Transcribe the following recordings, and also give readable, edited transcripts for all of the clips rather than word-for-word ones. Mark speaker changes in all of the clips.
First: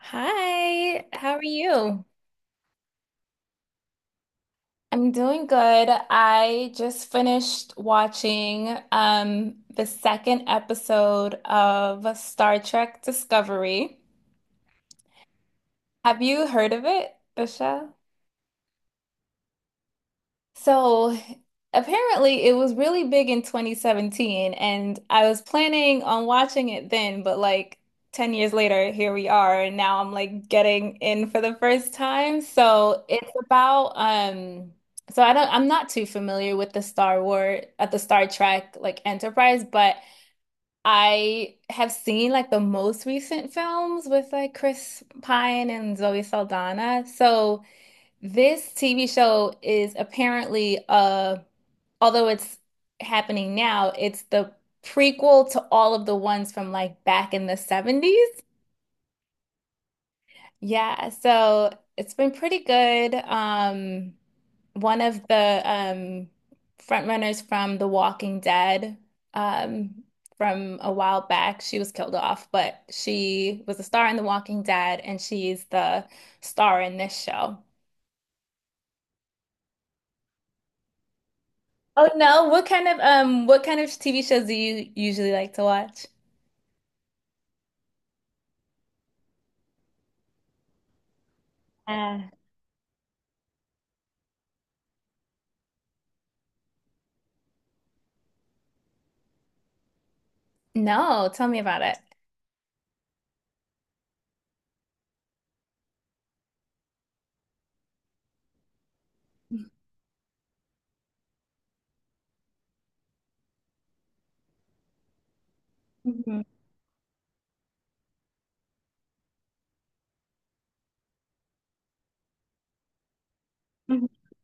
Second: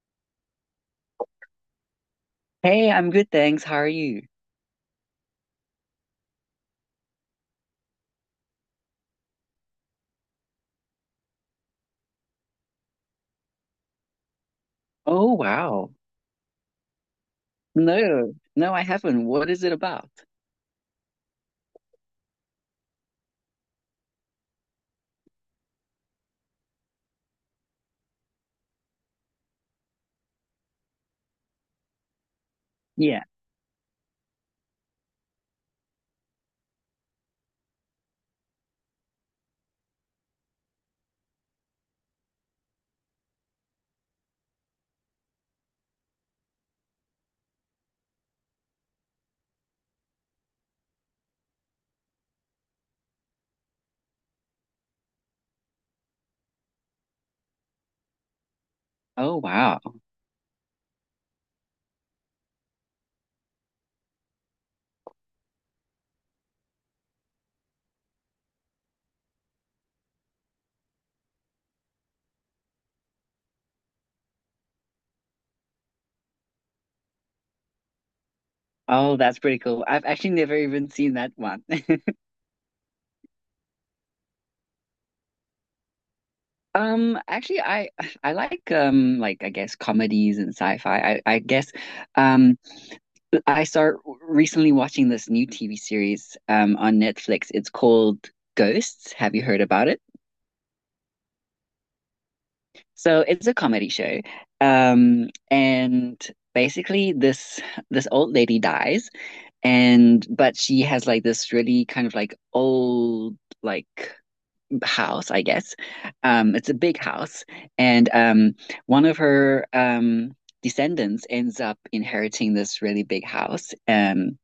Speaker 1: Hi, how are you?
Speaker 2: Hey, I'm good, thanks. How are you?
Speaker 1: I'm doing good. I just finished watching the second episode of Star Trek Discovery.
Speaker 2: Oh, wow.
Speaker 1: Have you heard of it, the show?
Speaker 2: No, no, I haven't. What is it about?
Speaker 1: So apparently it was really big in 2017 and I was planning on watching it then, but like 10 years later, here we are, and now I'm like getting in for the first time. So
Speaker 2: Yeah.
Speaker 1: it's about so I'm not too familiar with the Star Wars at the Star Trek like Enterprise, but I have seen like the most recent films with like Chris Pine and Zoe Saldana. So this TV show is apparently, although it's happening now, it's the prequel to all of the ones from like back in the seventies.
Speaker 2: Oh, wow.
Speaker 1: Yeah, so it's been pretty good. One of the front runners from The Walking Dead, um, from a while back, she was killed off, but she was a star in The Walking Dead, and she's the star in this show.
Speaker 2: Oh, that's pretty cool. I've actually never even seen that one.
Speaker 1: Oh no, what kind of TV shows do you usually like to watch?
Speaker 2: Actually, I like I guess comedies and sci-fi. I guess
Speaker 1: Uh,
Speaker 2: um I start recently watching this new TV series on Netflix. It's called Ghosts. Have you heard about it?
Speaker 1: No, tell me about it.
Speaker 2: So it's a comedy show. And basically this old lady dies. And but she has like this really kind of like old like house, I guess.
Speaker 1: Mhm.
Speaker 2: It's a big house, and one of her descendants ends up inheriting this really big house.
Speaker 1: Mhm.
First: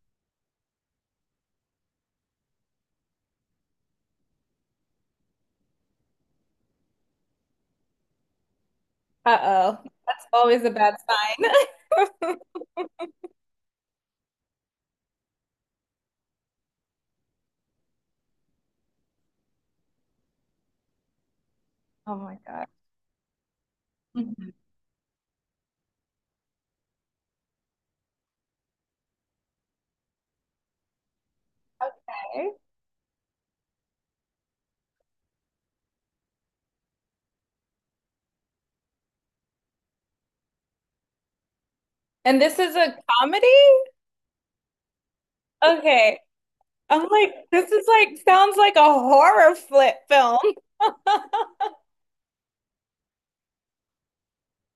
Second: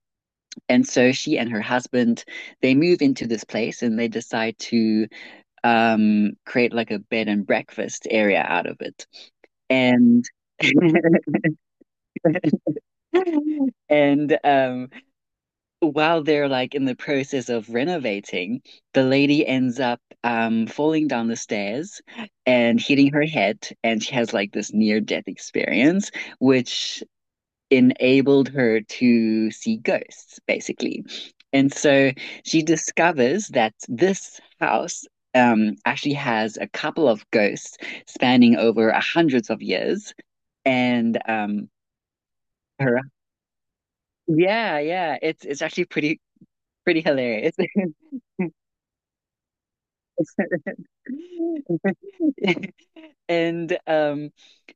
Speaker 2: And so she and her husband, they move into this place and they decide to create like a bed and breakfast area out of it.
Speaker 1: Uh-oh.
Speaker 2: And
Speaker 1: That's always a bad sign.
Speaker 2: and while they're like in the process of renovating, the lady ends up falling down the stairs
Speaker 1: Oh my God.
Speaker 2: and hitting her head, and she has
Speaker 1: Mhm.
Speaker 2: like this near death experience, which enabled her to see ghosts, basically. And so
Speaker 1: Okay.
Speaker 2: she discovers that this house actually has a couple of ghosts spanning over hundreds of years, and
Speaker 1: And this is a
Speaker 2: her
Speaker 1: comedy?
Speaker 2: yeah, it's actually
Speaker 1: Okay.
Speaker 2: pretty pretty
Speaker 1: I'm like,
Speaker 2: hilarious.
Speaker 1: this is like sounds like a horror flip film.
Speaker 2: And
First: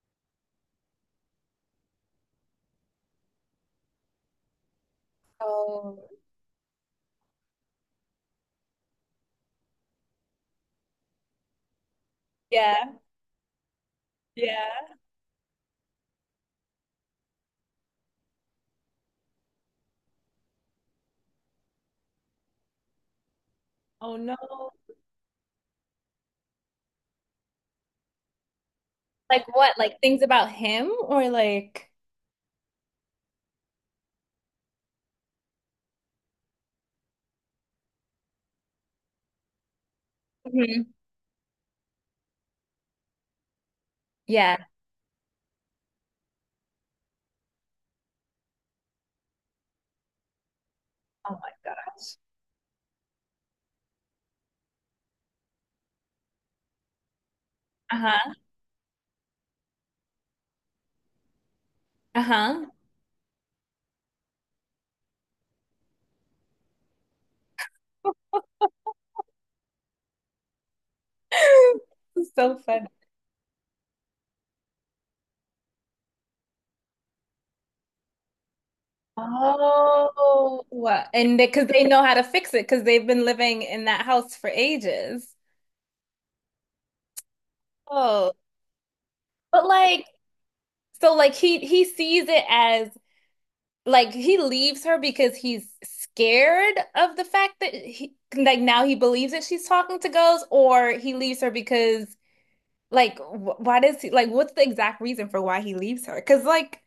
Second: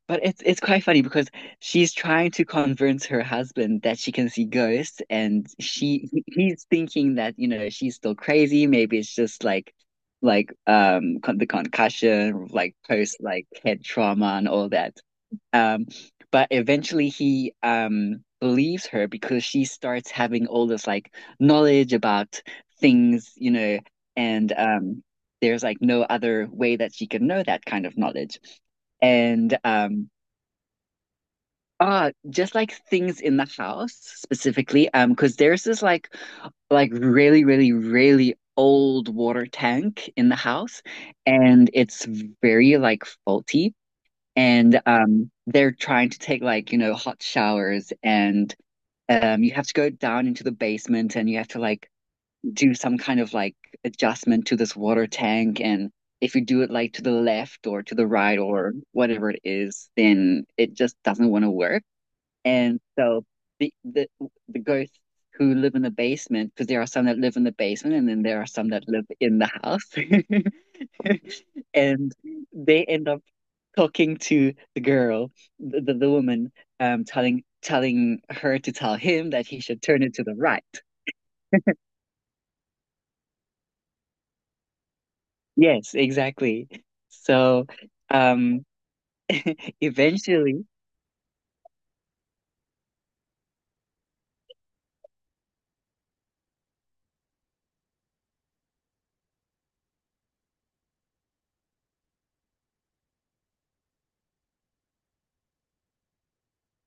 Speaker 2: but it's quite funny because she's trying to convince her husband that she can see ghosts, and
Speaker 1: Oh,
Speaker 2: he's thinking that you know she's still crazy. Maybe it's just like con the concussion, like
Speaker 1: yeah,
Speaker 2: post like head trauma and all
Speaker 1: yeah.
Speaker 2: that. Um, but eventually he believes her because she starts having all this like knowledge about things, you know,
Speaker 1: Oh no.
Speaker 2: and there's like no other way that she can know that kind of knowledge.
Speaker 1: Like
Speaker 2: And
Speaker 1: what? Like
Speaker 2: um,
Speaker 1: things about him or like.
Speaker 2: ah, just like things in the house specifically, because there's this like really, really, really old water tank in the house
Speaker 1: Mhm.
Speaker 2: and it's very like faulty
Speaker 1: Yeah.
Speaker 2: and they're trying to take like you know hot showers, and you have to go down into the basement and
Speaker 1: Oh
Speaker 2: you have to
Speaker 1: my
Speaker 2: like do some kind of like adjustment to this water tank, and if you do it like to the left or to the
Speaker 1: gosh.
Speaker 2: right or whatever it is then it just doesn't want to work.
Speaker 1: Uh-huh.
Speaker 2: And so the the the ghosts who live in the basement, because there are some that live in the basement and then there are some that live in the house and
Speaker 1: So
Speaker 2: they
Speaker 1: funny.
Speaker 2: end up talking to the girl, the woman, telling her to tell him that he should turn it to the right.
Speaker 1: Oh, and because they 'cause they know how to fix it because they've been living in that house for ages.
Speaker 2: Yes, exactly. So,
Speaker 1: Oh,
Speaker 2: um,
Speaker 1: but like,
Speaker 2: eventually,
Speaker 1: so like he sees it as like he leaves her because he's scared of the fact that he like now he believes that she's talking to ghosts, or he leaves her because like wh why does he like what's the exact reason for why he leaves her? Because like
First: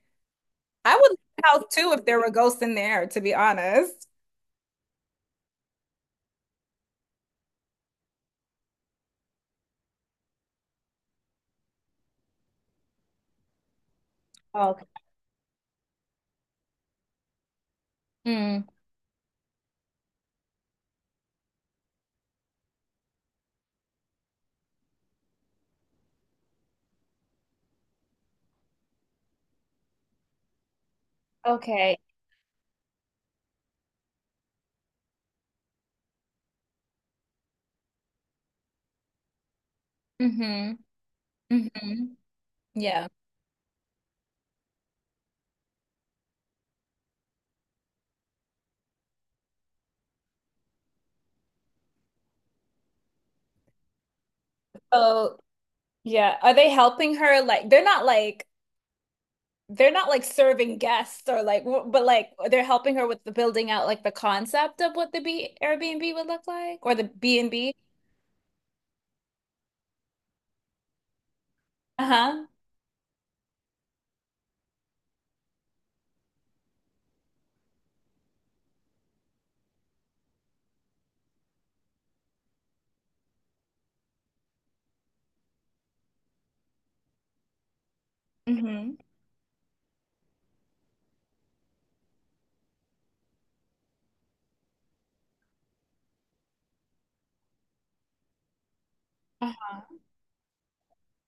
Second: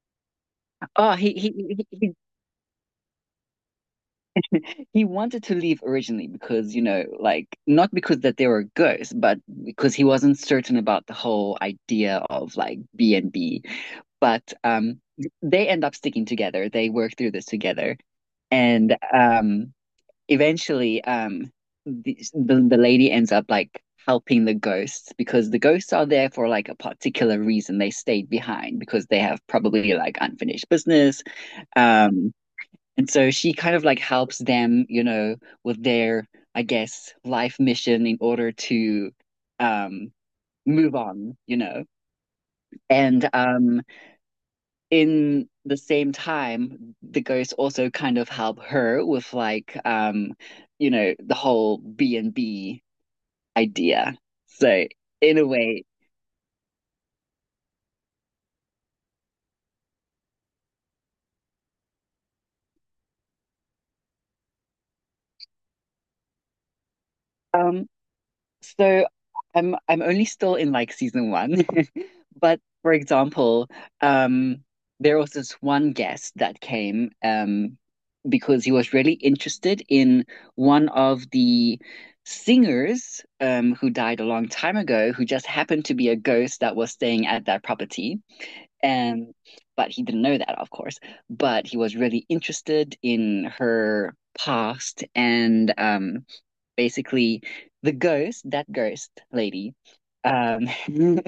Speaker 1: I would
Speaker 2: oh,
Speaker 1: leave
Speaker 2: he
Speaker 1: the
Speaker 2: he
Speaker 1: house too
Speaker 2: he
Speaker 1: if
Speaker 2: he
Speaker 1: there were ghosts in there, to be honest.
Speaker 2: he wanted to leave originally because, you know, like not because that they were ghosts, but because he wasn't certain about the whole idea of like B and B. But they end up sticking together. They work through this together,
Speaker 1: Mm.
Speaker 2: and eventually, the lady ends up like helping the ghosts because the ghosts are there for like a particular reason. They stayed behind because they have probably like unfinished business.
Speaker 1: Okay.
Speaker 2: Um, and so she kind of like helps them, you know, with their, I guess, life mission in order to um
Speaker 1: Mm-hmm.
Speaker 2: move on, you know.
Speaker 1: Mm-hmm. Yeah.
Speaker 2: And in the same time, the ghosts also kind of help her with like you know, the whole B and B idea. So in
Speaker 1: Oh,
Speaker 2: a way,
Speaker 1: yeah. Are they helping her? Like, they're not like serving guests or like, but like they're helping her with the building out like the concept of what the B Airbnb would look like or the B and B.
Speaker 2: um, so I'm only still in like season one.
Speaker 1: Uh-huh.
Speaker 2: But for example, um, there was this one guest that came because he was really interested in one of the singers who died a long time ago, who just happened to be a ghost that was staying at that property.
Speaker 1: Mm-hmm.
Speaker 2: Um, but he didn't know that, of course. But he was really interested in her past, and basically the ghost, that ghost lady,
Speaker 1: Uh-huh.
Speaker 2: um,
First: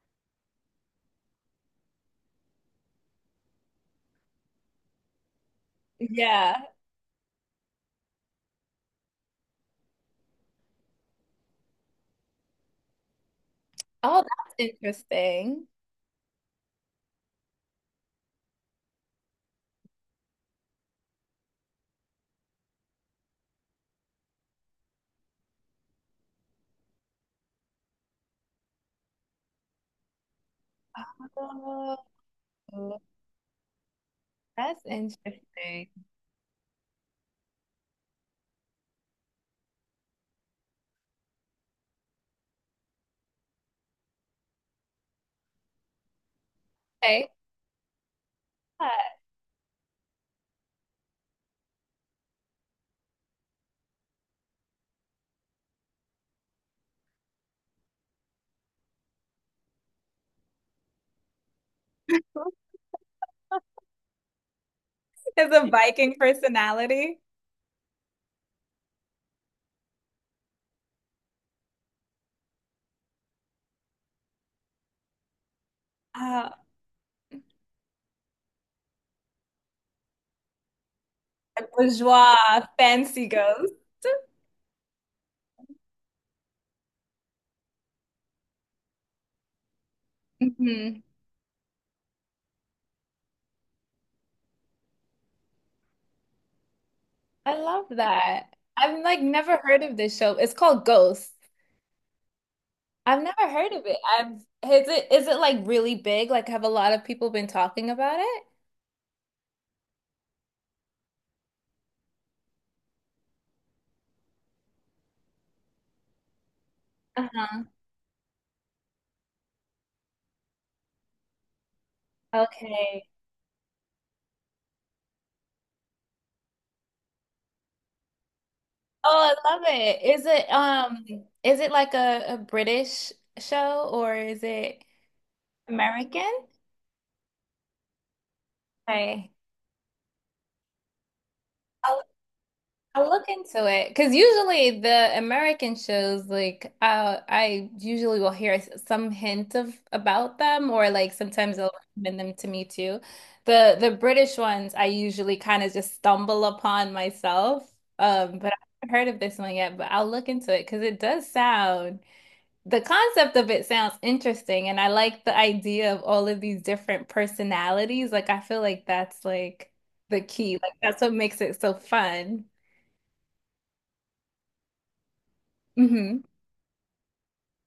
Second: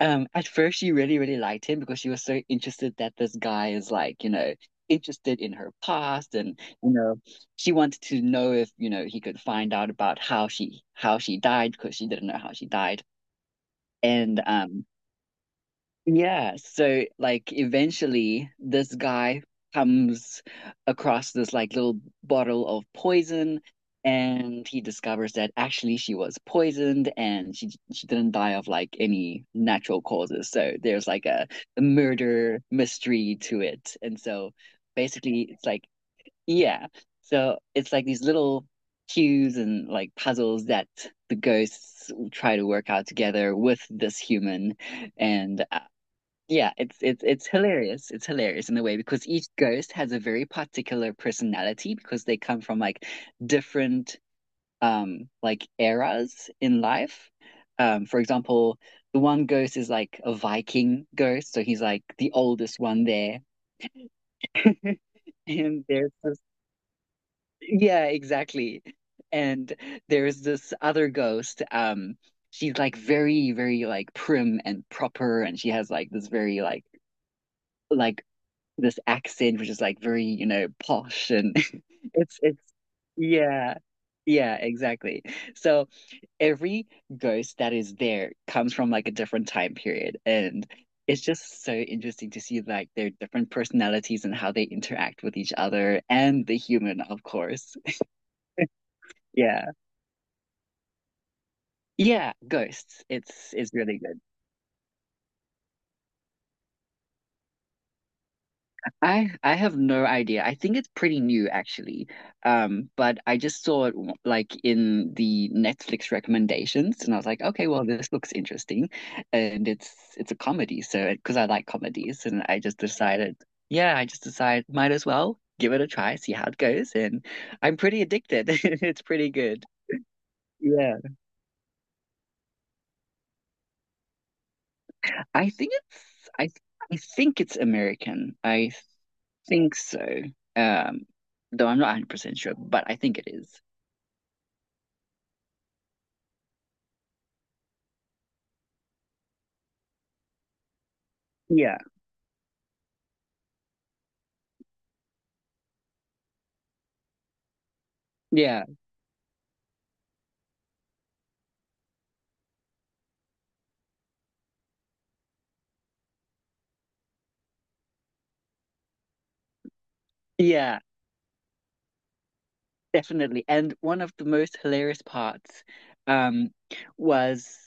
Speaker 2: at first she really, really liked him because she was so interested that this guy is like, you know, interested in her past
Speaker 1: Yeah.
Speaker 2: and you know, she wanted to know if, you know, he could find out about how she died because she didn't know how she died.
Speaker 1: Oh,
Speaker 2: And
Speaker 1: that's
Speaker 2: um,
Speaker 1: interesting.
Speaker 2: yeah, so like eventually this guy comes across this like little bottle of poison and he discovers that actually she was poisoned and she didn't die of like any natural causes. So there's like a
Speaker 1: Oh,
Speaker 2: murder mystery to it. And so
Speaker 1: that's
Speaker 2: basically it's like
Speaker 1: interesting.
Speaker 2: yeah. So it's like these little cues and like puzzles that the ghosts try to work out together with this human and yeah, it's it's
Speaker 1: Okay.
Speaker 2: it's hilarious. It's hilarious in a way because each ghost has a very particular personality because they come from like different like eras in life. For example, the one ghost is like a Viking ghost, so he's like the oldest one there.
Speaker 1: Is a
Speaker 2: And there's
Speaker 1: Viking
Speaker 2: this,
Speaker 1: personality.
Speaker 2: yeah, exactly. And there's this other ghost. She's like very, very like prim and proper, and she has like this
Speaker 1: Uh,
Speaker 2: very like this accent which is like very, you know, posh and
Speaker 1: a bourgeois
Speaker 2: it's
Speaker 1: fancy ghost.
Speaker 2: yeah. Yeah, exactly. So every ghost that is there comes from like a different time period and
Speaker 1: Mhm.
Speaker 2: it's just so interesting to see like their different personalities and how they interact with each other and the human, of
Speaker 1: I
Speaker 2: course.
Speaker 1: love that. I've like never
Speaker 2: Yeah.
Speaker 1: heard of this show. It's called Ghost.
Speaker 2: Yeah, ghosts.
Speaker 1: I've never
Speaker 2: It's
Speaker 1: heard of it.
Speaker 2: really good.
Speaker 1: I've Is it like really big? Like have a lot of people been talking about it?
Speaker 2: I have no idea. I think it's pretty new actually. But I just saw it like in the Netflix recommendations and I was like,
Speaker 1: Uh-huh.
Speaker 2: okay, well this looks interesting. And it's a comedy, so because I like comedies and I just
Speaker 1: Okay.
Speaker 2: decided, yeah, I just decided might as well give it a try, see how it goes, and I'm pretty addicted. It's pretty
Speaker 1: Oh, I love
Speaker 2: good.
Speaker 1: it. Is it
Speaker 2: Yeah.
Speaker 1: is it like a British show or is it
Speaker 2: I think it's
Speaker 1: American?
Speaker 2: I I think it's American. I
Speaker 1: Okay.
Speaker 2: think so. Um, though I'm not
Speaker 1: I
Speaker 2: 100% sure, but I
Speaker 1: I'll
Speaker 2: think it
Speaker 1: look
Speaker 2: is.
Speaker 1: into it because usually the American shows, like I usually will hear some hint of about them, or like sometimes they'll
Speaker 2: Yeah,
Speaker 1: recommend them to me too. The British ones I usually kind of just stumble upon myself, but I
Speaker 2: yeah,
Speaker 1: haven't heard of this one yet. But I'll look into it because it does sound the concept of it sounds interesting, and I like the idea of all of these different personalities. Like I feel like that's like the key. Like
Speaker 2: yeah,
Speaker 1: that's what makes it so fun.
Speaker 2: definitely. And one of the most hilarious parts
Speaker 1: Mhm.
Speaker 2: um was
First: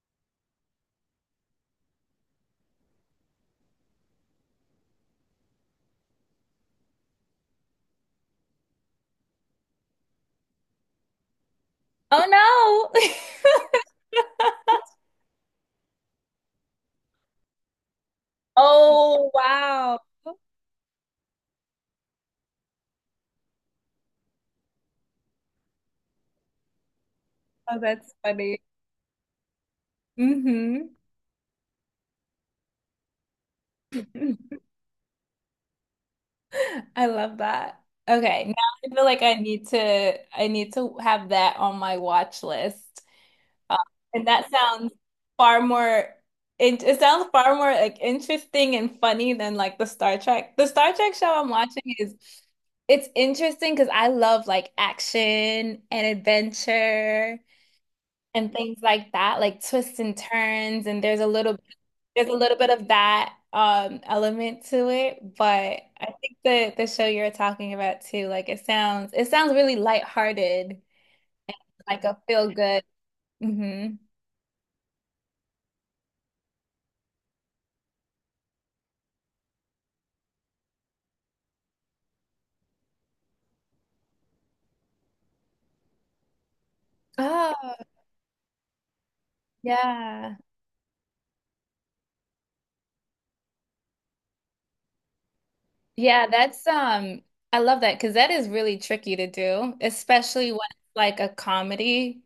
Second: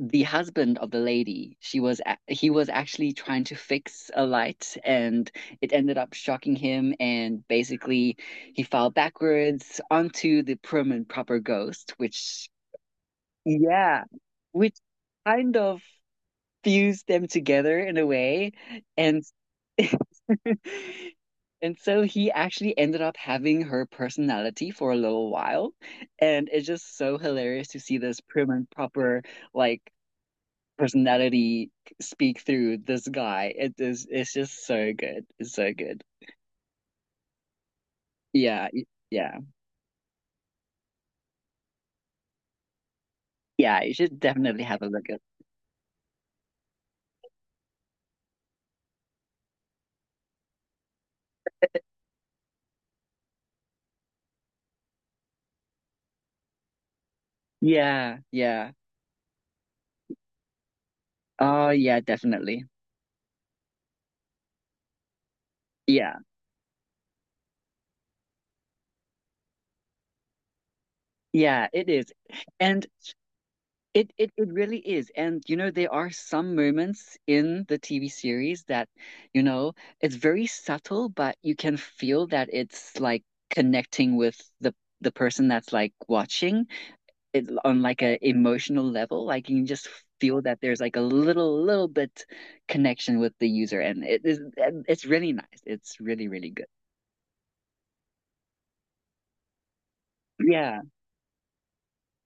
Speaker 2: the husband of the lady. He was actually trying to fix a light and it ended up shocking him and basically he fell backwards onto the prim and proper ghost,
Speaker 1: Oh
Speaker 2: which
Speaker 1: no.
Speaker 2: yeah, which kind of fused them together in a way. And
Speaker 1: Oh wow.
Speaker 2: and so he actually ended up having her personality for a little while. And it's just so hilarious
Speaker 1: Oh,
Speaker 2: to see
Speaker 1: that's
Speaker 2: this prim
Speaker 1: funny.
Speaker 2: and proper like
Speaker 1: Mm-hmm.
Speaker 2: personality speak through this guy. It is, it's just so good. It's so good.
Speaker 1: I love that. Okay, now
Speaker 2: Yeah, y-
Speaker 1: I feel like
Speaker 2: yeah.
Speaker 1: I need to have that on my watch list. Uh,
Speaker 2: Yeah, you should
Speaker 1: and that
Speaker 2: definitely have a
Speaker 1: sounds
Speaker 2: look at.
Speaker 1: far more it sounds far more like interesting and funny than like the Star Trek. The Star Trek show I'm watching is it's interesting because I love like action and adventure,
Speaker 2: Yeah,
Speaker 1: and
Speaker 2: yeah.
Speaker 1: things like that, like twists and turns, and there's a little
Speaker 2: Oh yeah, definitely.
Speaker 1: bit of that element to it. But I
Speaker 2: Yeah.
Speaker 1: think the show you're talking about too, like it sounds really lighthearted,
Speaker 2: Yeah, it
Speaker 1: like
Speaker 2: is.
Speaker 1: a feel good.
Speaker 2: And
Speaker 1: Mm-hmm.
Speaker 2: it, it really is. And you know, there are some moments in the TV series that, you know, it's very subtle, but you can feel that it's like connecting with the person that's like watching it
Speaker 1: Oh,
Speaker 2: on like a emotional level. Like you can just
Speaker 1: yeah.
Speaker 2: feel that there's like a little little bit connection with the user and it is and it's really nice. It's
Speaker 1: Yeah,
Speaker 2: really, really
Speaker 1: that's
Speaker 2: good.
Speaker 1: I love that because that is really tricky to do, especially when
Speaker 2: Yeah.
Speaker 1: it's like a comedy,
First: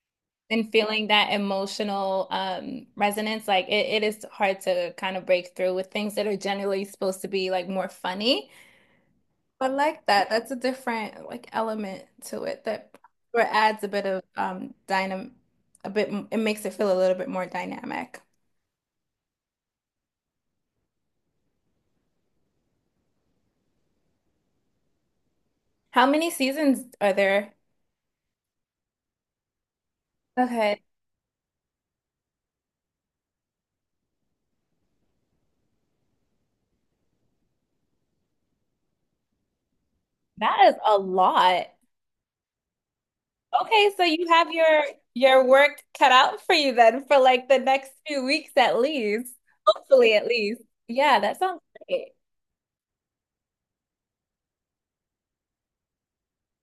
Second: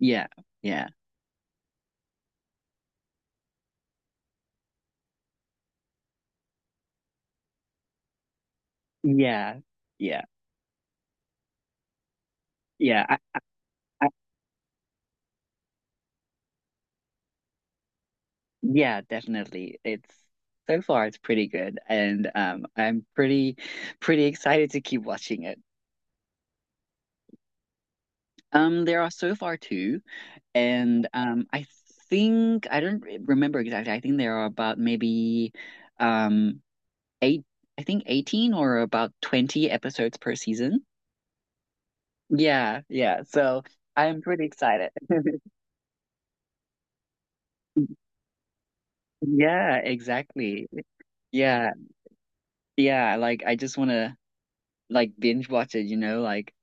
Speaker 2: Yeah.
Speaker 1: and
Speaker 2: Yeah.
Speaker 1: feeling that emotional resonance like it is hard to kind of break through with things that are generally supposed to be like more funny
Speaker 2: Yeah.
Speaker 1: but like
Speaker 2: Yeah.
Speaker 1: that that's a different like element to it that
Speaker 2: Yeah.
Speaker 1: or adds a bit
Speaker 2: I,
Speaker 1: of dynam a bit it makes it feel a little bit more dynamic.
Speaker 2: yeah, definitely. It's so far it's pretty good, and I'm pretty pretty excited to keep watching it.
Speaker 1: How many seasons are there?
Speaker 2: There are so far two,
Speaker 1: Okay,
Speaker 2: and I think I don't remember exactly. I think there are about maybe um eight, I think 18 or about 20 episodes per
Speaker 1: that is
Speaker 2: season.
Speaker 1: a lot.
Speaker 2: Yeah, yeah. So
Speaker 1: Okay, so
Speaker 2: I'm
Speaker 1: you
Speaker 2: pretty
Speaker 1: have
Speaker 2: excited.
Speaker 1: your work cut out for you then for like the next few weeks at least.
Speaker 2: Yeah,
Speaker 1: Hopefully at least.
Speaker 2: exactly.
Speaker 1: Yeah, that sounds
Speaker 2: Yeah,
Speaker 1: great.
Speaker 2: yeah. Like I just want to. Like binge watch it, you know, like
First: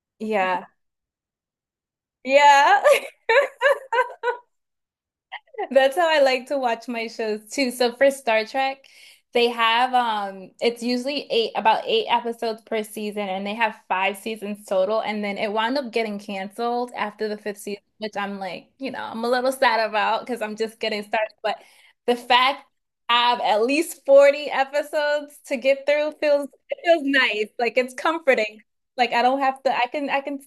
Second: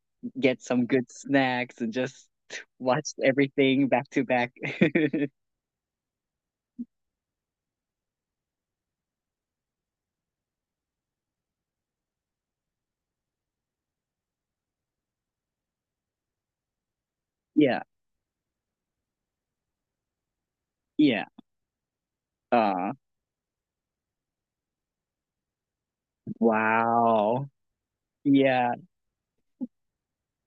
Speaker 2: get
Speaker 1: Yeah.
Speaker 2: some good snacks and just
Speaker 1: Yeah.
Speaker 2: watch everything back to back.
Speaker 1: That's how I like to watch my shows too. So for Star Trek, they have it's usually eight about 8 episodes per season and they have 5 seasons total and then it wound up getting canceled after the fifth season,
Speaker 2: Yeah,
Speaker 1: which I'm like, you know, I'm a little sad about because I'm just getting
Speaker 2: yeah.
Speaker 1: started. But the fact
Speaker 2: Uh,
Speaker 1: I have at least 40 episodes to get through feels it feels nice.
Speaker 2: wow.
Speaker 1: Like it's comforting.
Speaker 2: Yeah,
Speaker 1: Like I don't have to I can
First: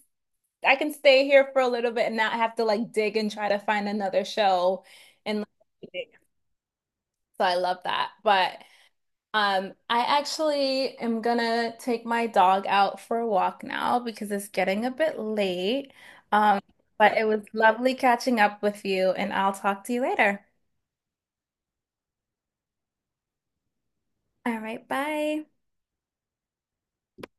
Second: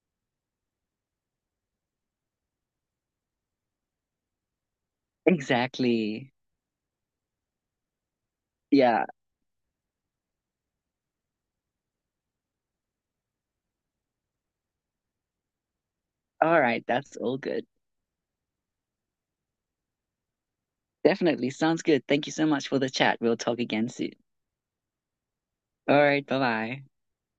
Speaker 1: I can stay here for a little bit and not have to like dig and try to find another show and like,
Speaker 2: exactly.
Speaker 1: so I love that. But
Speaker 2: Yeah.
Speaker 1: I actually am gonna take my dog out for a walk now because it's getting a bit late. Um
Speaker 2: All right,
Speaker 1: but
Speaker 2: that's
Speaker 1: it
Speaker 2: all
Speaker 1: was
Speaker 2: good.
Speaker 1: lovely catching up with you and I'll talk to you later.
Speaker 2: Definitely sounds good. Thank you so much for the chat. We'll talk again soon.
Speaker 1: All right, bye.
Speaker 2: All right, bye-bye.